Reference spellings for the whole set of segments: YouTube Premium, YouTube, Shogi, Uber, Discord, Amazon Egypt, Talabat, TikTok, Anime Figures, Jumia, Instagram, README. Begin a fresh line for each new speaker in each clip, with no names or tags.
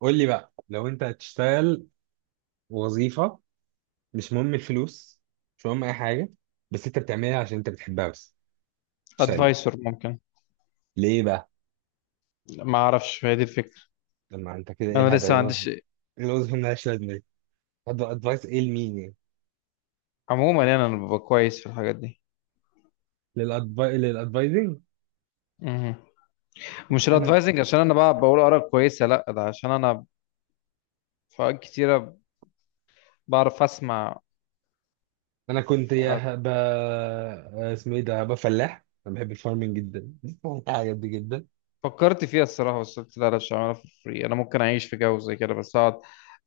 قول لي بقى، لو انت هتشتغل وظيفة، مش مهم الفلوس، مش مهم اي حاجة، بس انت بتعملها عشان انت بتحبها بس، تشتغل ليه؟
ادفايسور ممكن.
ليه بقى؟
ما اعرفش هي دي الفكره.
لما انت كده ايه
انا
الهبل؟
لسه
ايه
ما
الوظيفة؟
عنديش.
ايه الوظيفة مالهاش لازمة دي؟ طب ادفايس ايه لمين يعني؟
عموما يعني انا ببقى كويس في الحاجات دي.
للادفايزنج.
مهم. مش
انا
الادفايزنج عشان انا بقى بقول اراء كويسه، لا ده عشان انا في اوقات كتيره بعرف اسمع.
انا كنت
وف-
يا هبقى، اسمه ايه ده، هبقى فلاح. انا بحب الفارمنج جدا الحاجات دي جدا.
فكرت فيها الصراحه بس قلت لا لا مش هعملها في فري، انا ممكن اعيش في جو زي كده بس اقعد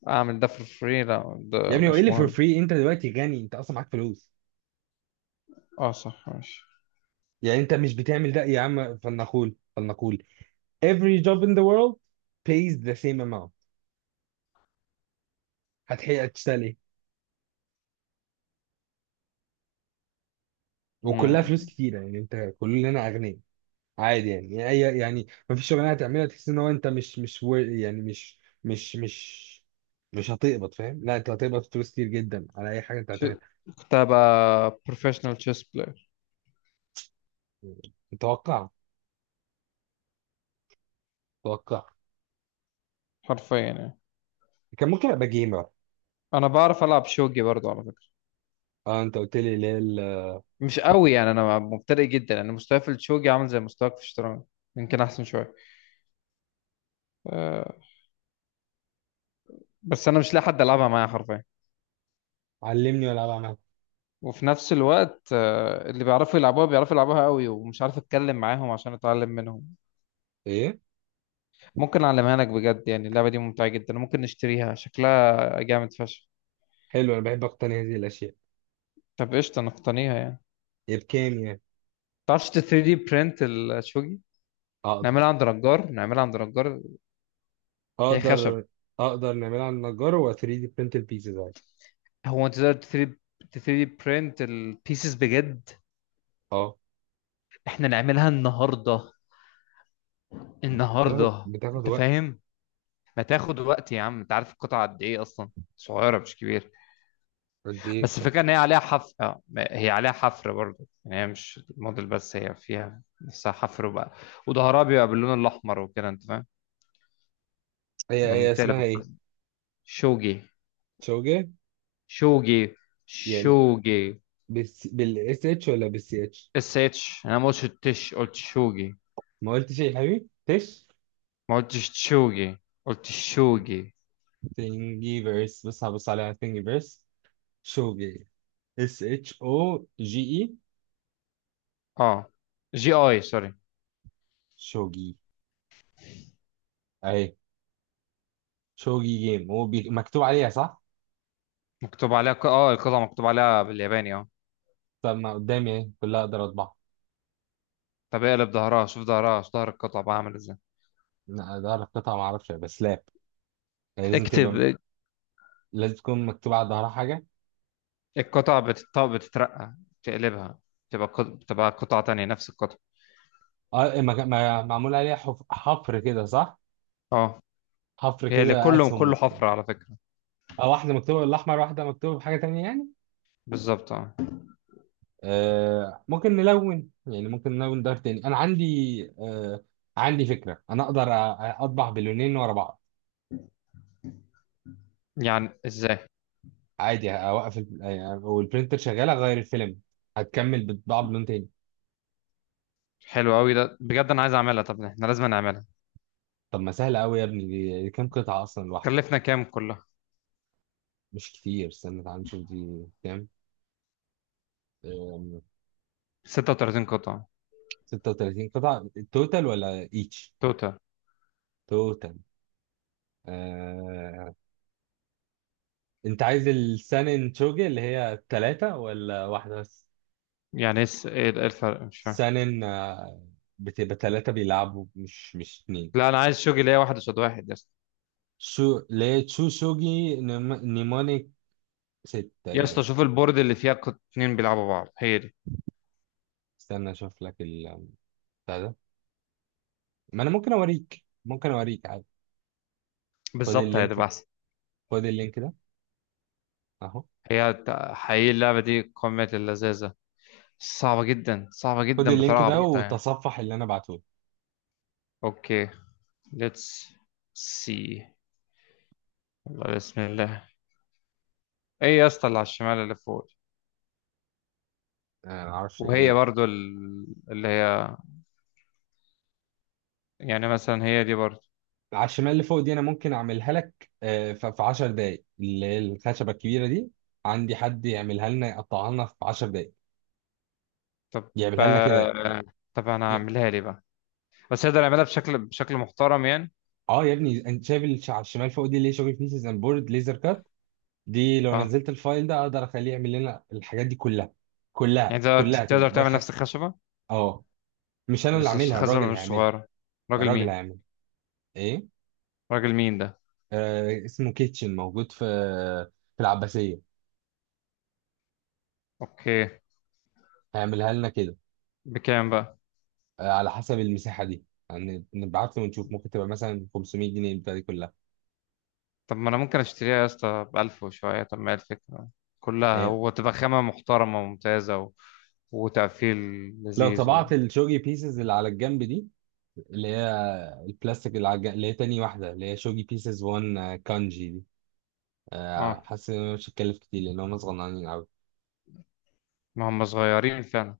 اعمل ده في فري، لا
يا
ده
ابني هو ايه
مش
اللي فور
مهم.
فري؟ انت دلوقتي غني، انت اصلا معاك فلوس،
اه صح ماشي.
يعني انت مش بتعمل ده يا عم. فلنقول فلنقول every job in the world pays the same amount، هتحقق تشتغل ايه؟ وكلها فلوس
مم.
كتيره، يعني انت كلنا اغنياء. عادي يعني، يعني يعني ما فيش شغلانه هتعملها تحس ان هو انت مش مش wor- يعني مش، مش مش هتقبض، فاهم؟ لا، انت هتقبض فلوس كتير جدا على اي حاجه انت
ش-
هتعملها.
كنت هبقى بروفيشنال تشيس بلاير
متوقع، متوقع.
حرفيا يعني.
كان ممكن ابقى جيمر.
انا بعرف العب شوجي برضو على فكره،
اه، انت قلت لي ليه
مش قوي يعني، انا مبتدئ جدا، انا مستواي في الشوجي عامل زي مستواك في الشطرنج، يمكن احسن شويه. أه بس انا مش لاقي حد العبها معايا حرفيا،
علمني والعب عمل
وفي نفس الوقت أه اللي بيعرفوا يلعبوها بيعرفوا يلعبوها قوي ومش عارف اتكلم معاهم عشان اتعلم منهم.
ايه.
ممكن اعلمها لك بجد يعني اللعبه دي ممتعه جدا، ممكن نشتريها، شكلها جامد فشخ.
حلو، انا بحب اقتني هذه الاشياء.
طب قشطه نقتنيها يعني.
هي بكام يعني؟
تعرفش 3 دي برنت الشوجي؟
اقدر،
نعملها عند نجار، نعملها عند نجار. هي خشب.
اقدر اقدر نعملها على النجار و 3 دي print البيزز.
هو انت تقدر 3؟ 3 دي برنت البيسز بجد؟
اه،
احنا نعملها النهارده،
بتاخد
النهارده
بتاخد
انت
وقت.
فاهم. ما تاخد وقت يا عم، انت عارف القطعه قد ايه اصلا؟ صغيره مش كبيره.
قد ايه
بس الفكره ان هي عليها حفر، اه، هي عليها حفر برضه، يعني هي مش موديل بس، هي فيها نفسها حفر وبقى، وظهرها بيبقى باللون الاحمر وكده انت فاهم،
هي
لما
هي
بتقلب
اسمها ايه؟
الكويس. شوجي.
شوجة
شوجي
يعني؟
شوجي
بس بالاس اتش ولا بالسي اتش؟
اس اتش، انا ما قلتش التش، قلت شوجي.
ما قلتش ايه يا حبيبي تش.
ما قلتش تشوجي، قلت شوجي.
تنجيفرس، بس هبص عليها تنجيفرس. شوجة اس اتش او جي اي.
اه جي اي سوري.
شوجي. اهي. شوجي جيم هو مكتوب عليها صح؟
مكتوب عليها اه القطعه مكتوب عليها بالياباني اه.
طب ما قدامي اهي كلها، اقدر اطبعها.
طب اقلب ظهرها، شوف ظهرها، شوف ظهر القطعة بقى عامل ازاي.
لا، اقدر اقطعها، ما اعرفش، بس لاب. يعني لازم تبقى،
اكتب.
لازم تكون مكتوب على ظهرها حاجه.
القطع بتترقى، تقلبها، تبقى بتبقى قطعة تانية نفس القطعة.
اه، معمول عليها حفر كده، صح؟
اه
حفر
هي اللي
كده،
كله
اسهم
كله
مكتوب.
حفرة على فكرة.
او واحده مكتوبه بالاحمر، واحده مكتوبه بحاجه تانية يعني.
بالظبط اه.
آه، ممكن نلون يعني، ممكن نلون دار تاني. انا عندي، آه، عندي فكره، انا اقدر اطبع باللونين ورا بعض.
يعني ازاي؟
عادي، اوقف يعني والبرنتر شغاله، اغير الفيلم، هتكمل بتطبع بلون تاني.
حلو قوي ده بجد، انا عايز اعملها، طب احنا لازم نعملها.
طب ما سهله قوي يا ابني دي كام قطعه اصلا الواحده؟
كلفنا كام كلها؟
مش كتير، استنى تعال نشوف دي كام. آم،
36 قطعة
36 قطعه توتال ولا ايتش؟
توتال.
توتال. انت عايز السانن توجي اللي هي التلاتة ولا واحدة بس؟
يعني ايه ايه الفرق مش فاهم؟
سانن، آه، بتبقى تلاتة بيلعبوا، مش اتنين.
لا انا عايز شغل ليا، واحد قصاد واحد يا اسطى.
شو ليه تشو شوجي نيمونيك. ست
يا اسطى
تقريبا.
شوف البورد اللي فيها اتنين بيلعبوا بعض، هي دي
استنى اشوف لك ال بتاع ده. ما انا ممكن اوريك، ممكن اوريك عادي. خد
بالظبط، هي
اللينك،
تبقى احسن.
خد اللينك ده. اهو.
حقيقي اللعبة دي قمة اللذاذة، صعبة جدا، صعبة
خد
جدا بطريقة
اللينك ده
عبيطة يعني.
وتصفح اللي انا بعته لك.
اوكي. ليتس سي. والله بسم الله. ايه يا اسطى اللي على الشمال اللي فوق؟
انا ما اعرفش
وهي
ايه.
برضو اللي هي، يعني مثلا هي دي برضو.
على الشمال اللي فوق دي انا ممكن اعملها لك، آه، في 10 دقايق، اللي هي الخشبه الكبيره دي. عندي حد يعملها لنا، يقطعها لنا في 10 دقايق،
طب
يعملها لنا كده.
آه، طب انا
ي-
هعملها لي بقى، بس اقدر اعملها بشكل بشكل محترم يعني؟
اه يا ابني، انت شايف اللي على الشمال فوق دي اللي هي شغل بيسز اند بورد ليزر كات؟ دي لو
اه.
نزلت الفايل ده اقدر اخليه يعمل لنا الحاجات دي كلها، كلها
يعني تقدر
كلها كده
تقدر تعمل نفس الخشبة؟
اه. مش انا اللي
بس
عاملها،
الخشبة
الراجل
مش
هيعملها.
صغيرة. راجل
الراجل
مين؟
هيعمل ايه؟
راجل مين ده؟
آه، اسمه كيتشن، موجود في، في العباسيه.
اوكي.
هيعملها لنا كده.
بكام بقى؟
آه، على حسب المساحه دي، يعني نبعت له ونشوف، ممكن تبقى مثلا 500 جنيه البتاعه دي كلها.
طب ما انا ممكن اشتريها يا اسطى بألف وشوية، طب ما هي الفكرة كلها
آه،
هو تبقى خامة محترمة وممتازة و... وتقفيل
لو
لذيذ و...
طبعت الشوجي بيسز اللي على الجنب دي، اللي هي البلاستيك اللي على الجنب، اللي هي تاني واحده اللي هي شوجي بيسز 1 كانجي دي، آه،
اه
حاسس ان أنا مش هتكلف كتير لان هم صغننين قوي.
ما هم صغيرين فعلا،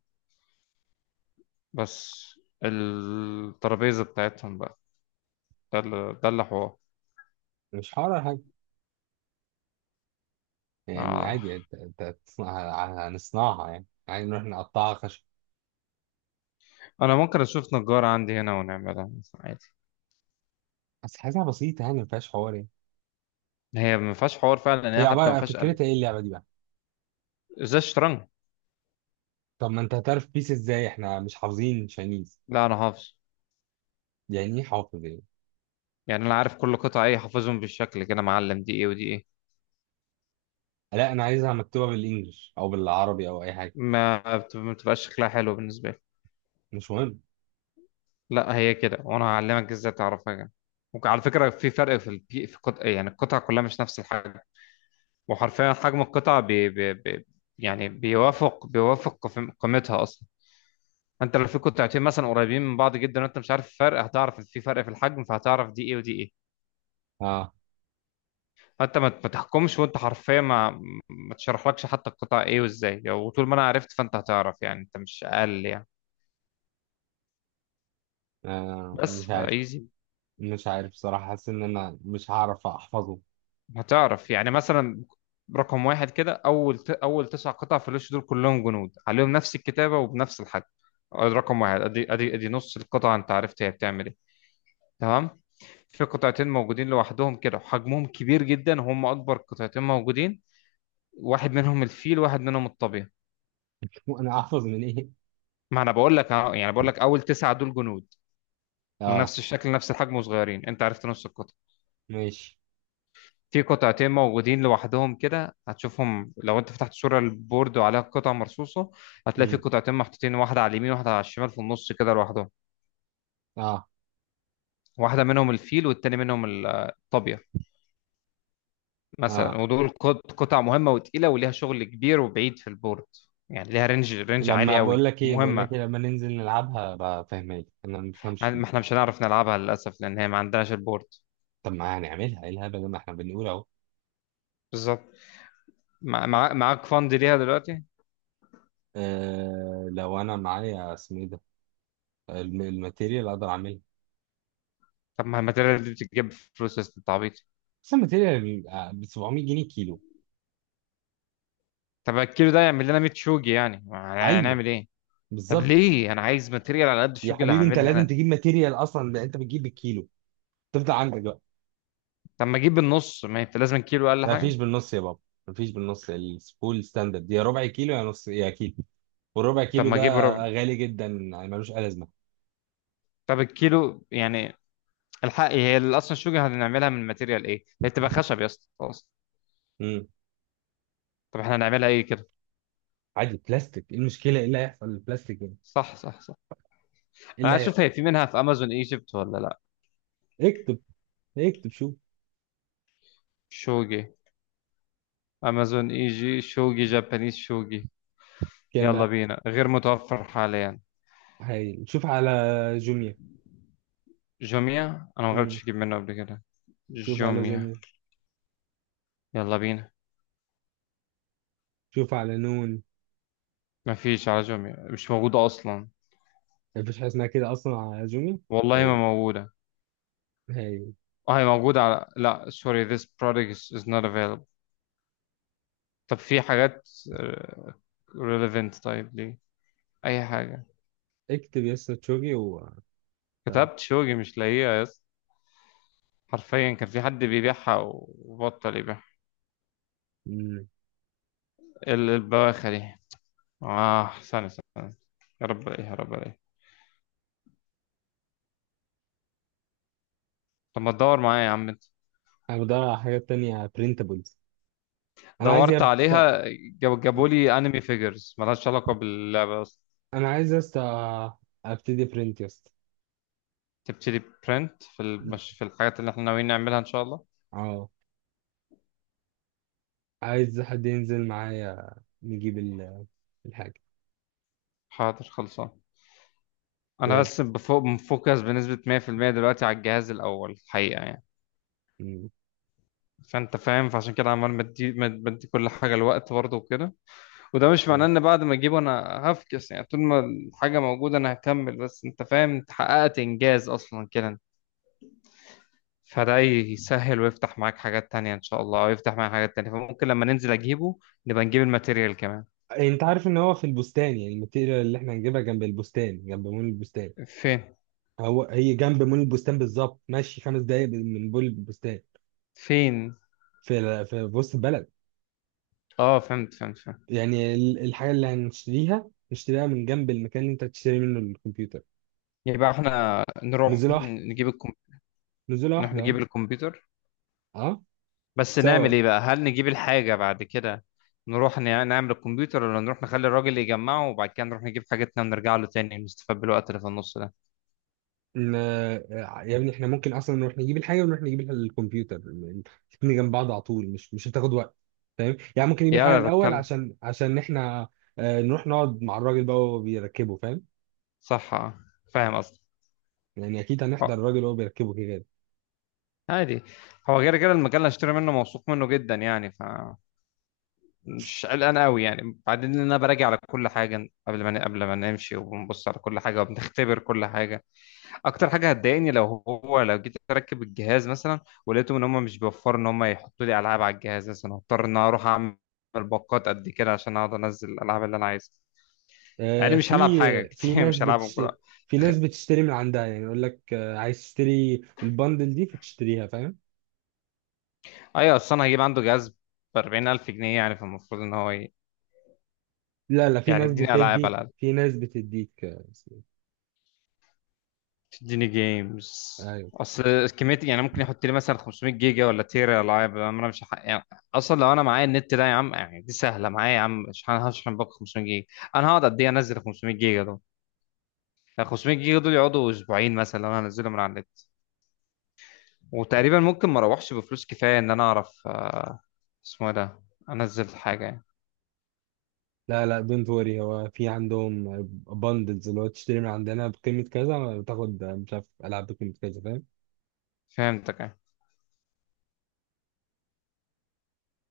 بس الترابيزة بتاعتهم بقى، ده اللي ده اللي حوار.
مش حوار ولا حاجه يعني،
آه.
عادي انت، أنت هتصنعها، هنصنعها يعني عادي، نروح نقطعها خشب.
انا ممكن اشوف نجارة عندي هنا ونعملها مثلا عادي.
بس حاجه بسيطه يعني، ما فيهاش حوار يعني.
هي ما فيهاش حوار فعلا، إن
هي
هي حتى ما
عباره
فيهاش قلب.
فكرتها ايه اللعبه دي بقى؟
ازاي الشطرنج؟
طب ما انت هتعرف بيس ازاي؟ احنا مش حافظين شاينيز.
لا انا حافظ.
يعني ايه حافظ ايه؟
يعني انا عارف كل قطعة ايه، حافظهم بالشكل كده معلم، دي ايه ودي ايه.
لا، انا عايزها مكتوبه بالانجلش او بالعربي او اي حاجه.
ما بتبقاش شكلها حلو بالنسبة لي.
مش مهم.
لا هي كده وانا هعلمك ازاي تعرفها يعني. وعلى فكره في فرق في البي في قط... يعني القطع كلها مش نفس الحجم، وحرفيا حجم القطع بي... بي... بي... يعني بيوافق بيوافق قيمتها اصلا. انت لو في قطعتين مثلا قريبين من بعض جدا وانت مش عارف الفرق، هتعرف ان في فرق في الحجم، فهتعرف دي ايه ودي ايه.
اه.
فانت ما تحكمش، وانت حرفيا ما تشرحلكش حتى القطع ايه وازاي، وطول ما انا عرفت فانت هتعرف يعني، انت مش اقل يعني.
آه،
بس
مش عارف،
فايزي.
مش عارف بصراحه، حاسس ان انا مش هعرف احفظه.
هتعرف يعني مثلا، رقم واحد كده اول تسع قطع في الوش، دول كلهم جنود عليهم نفس الكتابه وبنفس الحجم. آه، رقم واحد ادي ادي ادي نص القطعه، انت عرفت هي بتعمل ايه. تمام. في قطعتين موجودين لوحدهم كده، وحجمهم كبير جدا، وهم اكبر قطعتين موجودين، واحد منهم الفيل واحد منهم الطبيعي.
وانا احفظ من ايه؟
ما انا بقول لك أهو، يعني بقول لك اول تسعه دول جنود،
اه.
ونفس الشكل نفس الحجم وصغيرين، انت عرفت نص القطعه.
ماشي.
في قطعتين موجودين لوحدهم كده، هتشوفهم لو انت فتحت صورة البورد وعليها قطع مرصوصة، هتلاقي في
امم.
قطعتين محطوطين، واحدة على اليمين واحدة على الشمال في النص كده لوحدهم.
اه.
واحدة منهم الفيل والتاني منهم الطابية مثلا،
اه.
ودول قطع مهمة وتقيلة وليها شغل كبير وبعيد في البورد. يعني ليها رينج عالي
لما
قوي
بقول لك ايه بقول
ومهمة.
لك إيه لما ننزل نلعبها بقى، فاهمك، انا ما بفهمش
يعني
كده.
ما احنا مش هنعرف نلعبها للأسف لأن هي ما عندناش البورد.
طب ما هنعملها ايه الهبل ده، ما احنا بنقول اهو.
بالظبط. معاك فند ليها دلوقتي.
آه، لو انا معايا اسمه ايه ده، الماتيريال، اقدر اعملها.
طب ما الماتيريال دي بتتجيب بفلوس يا أستاذ التعبيط.
بس الماتيريال ب 700 جنيه كيلو.
طب الكيلو ده يعمل لنا 100 شوجي يعني، يعني
ايوه،
هنعمل ايه؟ طب
بالظبط.
ليه، انا عايز ماتيريال على قد
يا
الشغل اللي
حبيبي انت
هعملها
لازم
انا.
تجيب ماتيريال اصلا، ده انت بتجيب بالكيلو. تفضل عندك بقى.
طب ما اجيب النص، ما انت لازم كيلو اقل
ما فيش
حاجه.
بالنص يا بابا. ما فيش بالنص، السبول ستاندرد يا ربع كيلو يا نص يا كيلو. والربع
طب
كيلو
ما
ده
اجيب ربع.
غالي جدا، يعني ملوش اي لازمه.
طب الكيلو يعني. الحق هي اصلا الشغل هنعملها من ماتيريال ايه، هي تبقى خشب يا اسطى خلاص.
امم.
طب احنا هنعملها ايه كده؟
عادي بلاستيك، ايه المشكله؟ ايه اللي هيحصل للبلاستيك يعني؟
صح صح صح.
ايه
انا
اللي
عايز اشوف
هيحصل؟
هي في منها في امازون ايجيبت ولا لا.
اكتب، اكتب شوف.
شوجي. امازون ايجي شوجي جابانيز شوجي.
كام
يلا
بقى؟
بينا. غير متوفر حاليا.
هاي، شوف على جوميا.
جوميا، انا ما
امم.
جربتش اجيب منه قبل كده.
شوف على
جوميا.
جوميا،
يلا بينا.
شوف على نون.
مفيش على جوميا، مش موجودة أصلا.
ما فيش حاجه اسمها كده اصلا على جوميا.
والله ما
هاي،
موجودة.
هاي.
اه هي موجودة، على لا sorry, this product is, is not available. طب في حاجات آه، relevant؟ طيب ليه؟ أي حاجة.
اكتب يس تشوجي و طيب.
كتبت شوقي مش لاقيها يس. حرفيا كان في حد بيبيعها وبطل يبيعها.
مم.
البواخة دي. اه ثانية ثانية. يا رب ايه، يا رب ايه. طب ما تدور معايا يا عم انت.
انا بدور على حاجات تانية printables. انا عايز
دورت عليها. جاب جابوا لي انمي فيجرز ملهاش علاقة باللعبة اصلا.
انا عايز يا اسطى، ابتدي print يا اسطى.
تبتدي برنت في في الحاجات اللي احنا ناويين نعملها ان شاء الله.
اه. عايز حد ينزل معايا نجيب الحاجة.
حاضر خلصان. انا
بجد.
بس بفوق مفوكس بنسبة 100% دلوقتي على الجهاز الاول الحقيقة يعني.
م.
فانت فاهم، فعشان كده عمال بدي كل حاجة الوقت برضه وكده. وده مش معناه
آه.
ان بعد ما اجيبه انا هفكس، يعني طول ما الحاجة موجودة انا هكمل، بس انت فاهم انت حققت انجاز اصلا كده، فده يسهل ويفتح معاك حاجات تانية ان شاء الله، ويفتح معاك حاجات تانية. فممكن لما ننزل اجيبه، نبقى نجيب الماتيريال كمان.
انت عارف ان هو في البستان؟ يعني الماتيريال اللي احنا هنجيبها جنب البستان، جنب مول البستان.
فين؟
هو هي جنب مول البستان بالظبط، ماشي 5 دقايق من مول البستان.
فين؟
في، في وسط البلد.
اه فهمت فهمت فهمت.
يعني الحاجة اللي هنشتريها نشتريها من جنب المكان اللي انت هتشتري منه الكمبيوتر.
يبقى احنا نروح
نزولة واحدة،
نجيب
نزولة
نروح
واحدة.
نجيب الكمبيوتر،
اه.
بس نعمل
سوا.
ايه بقى؟ هل نجيب الحاجة بعد كده، نروح نعمل الكمبيوتر، ولا نروح نخلي الراجل يجمعه وبعد كده نروح نجيب حاجتنا ونرجع له تاني نستفاد بالوقت اللي في النص ده؟
ان آه، يا ابني احنا ممكن اصلا نروح نجيب الحاجه ونروح نجيب الكمبيوتر الاثنين جنب بعض على طول، مش هتاخد وقت. فاهم يعني؟ ممكن نجيب
يا
الحاجه
انا
الاول
بتكلم.
عشان، عشان احنا، آه، نروح نقعد مع الراجل بقى وهو بيركبه، فاهم؟
صح اه. فاهم قصدي.
يعني اكيد هنحضر
اه.
الراجل وهو بيركبه كده.
عادي. هو غير كده المجال اللي هشتري منه موثوق منه جدا يعني، فمش قلقان قوي يعني. بعدين إن انا براجع على كل حاجة قبل ما قبل ما نمشي، وبنبص على كل حاجة وبنختبر كل حاجة. اكتر حاجه هتضايقني لو هو، لو جيت اركب الجهاز مثلا ولقيتهم ان هم مش بيوفروا ان هم يحطوا لي العاب على الجهاز مثلا، هضطر ان أنا اروح اعمل باقات قد كده عشان اقعد انزل الالعاب اللي انا عايزها.
آه،
يعني مش
في،
هلعب حاجه
في
كتير،
ناس
مش هلعبهم
بتش
كلها.
في ناس بتشتري من عندها، يعني يقول لك، آه، عايز تشتري البندل دي فتشتريها، فاهم؟
ايوه اصل انا هجيب عنده جهاز ب 40000 جنيه يعني، فالمفروض ان هو
لا لا، في
يعني
ناس
يديني العاب على
بتديك،
الاقل،
في ناس بتديك، آه، اسمه
تديني جيمز.
إيه؟ أيوه.
اصل كميه يعني، ممكن يحط لي مثلا 500 جيجا ولا تيرا العاب، انا مش يعني اصلا لو انا معايا النت ده يا عم، يعني دي سهله معايا يا عم، مش هشحن باقي 500 جيجا، انا هقعد قد ايه انزل 500 جيجا دول؟ يعني 500 جيجا دول يقعدوا اسبوعين مثلا لو انا هنزلهم من على النت. وتقريبا ممكن ما اروحش بفلوس كفايه ان انا اعرف آه، اسمه إيه ده، انزل حاجه يعني.
لا لا، دونت وري، هو في عندهم بندلز، اللي هو تشتري من عندنا بقيمة كذا بتاخد مش عارف ألعاب بقيمة كذا، فاهم؟
فهمتك يعني.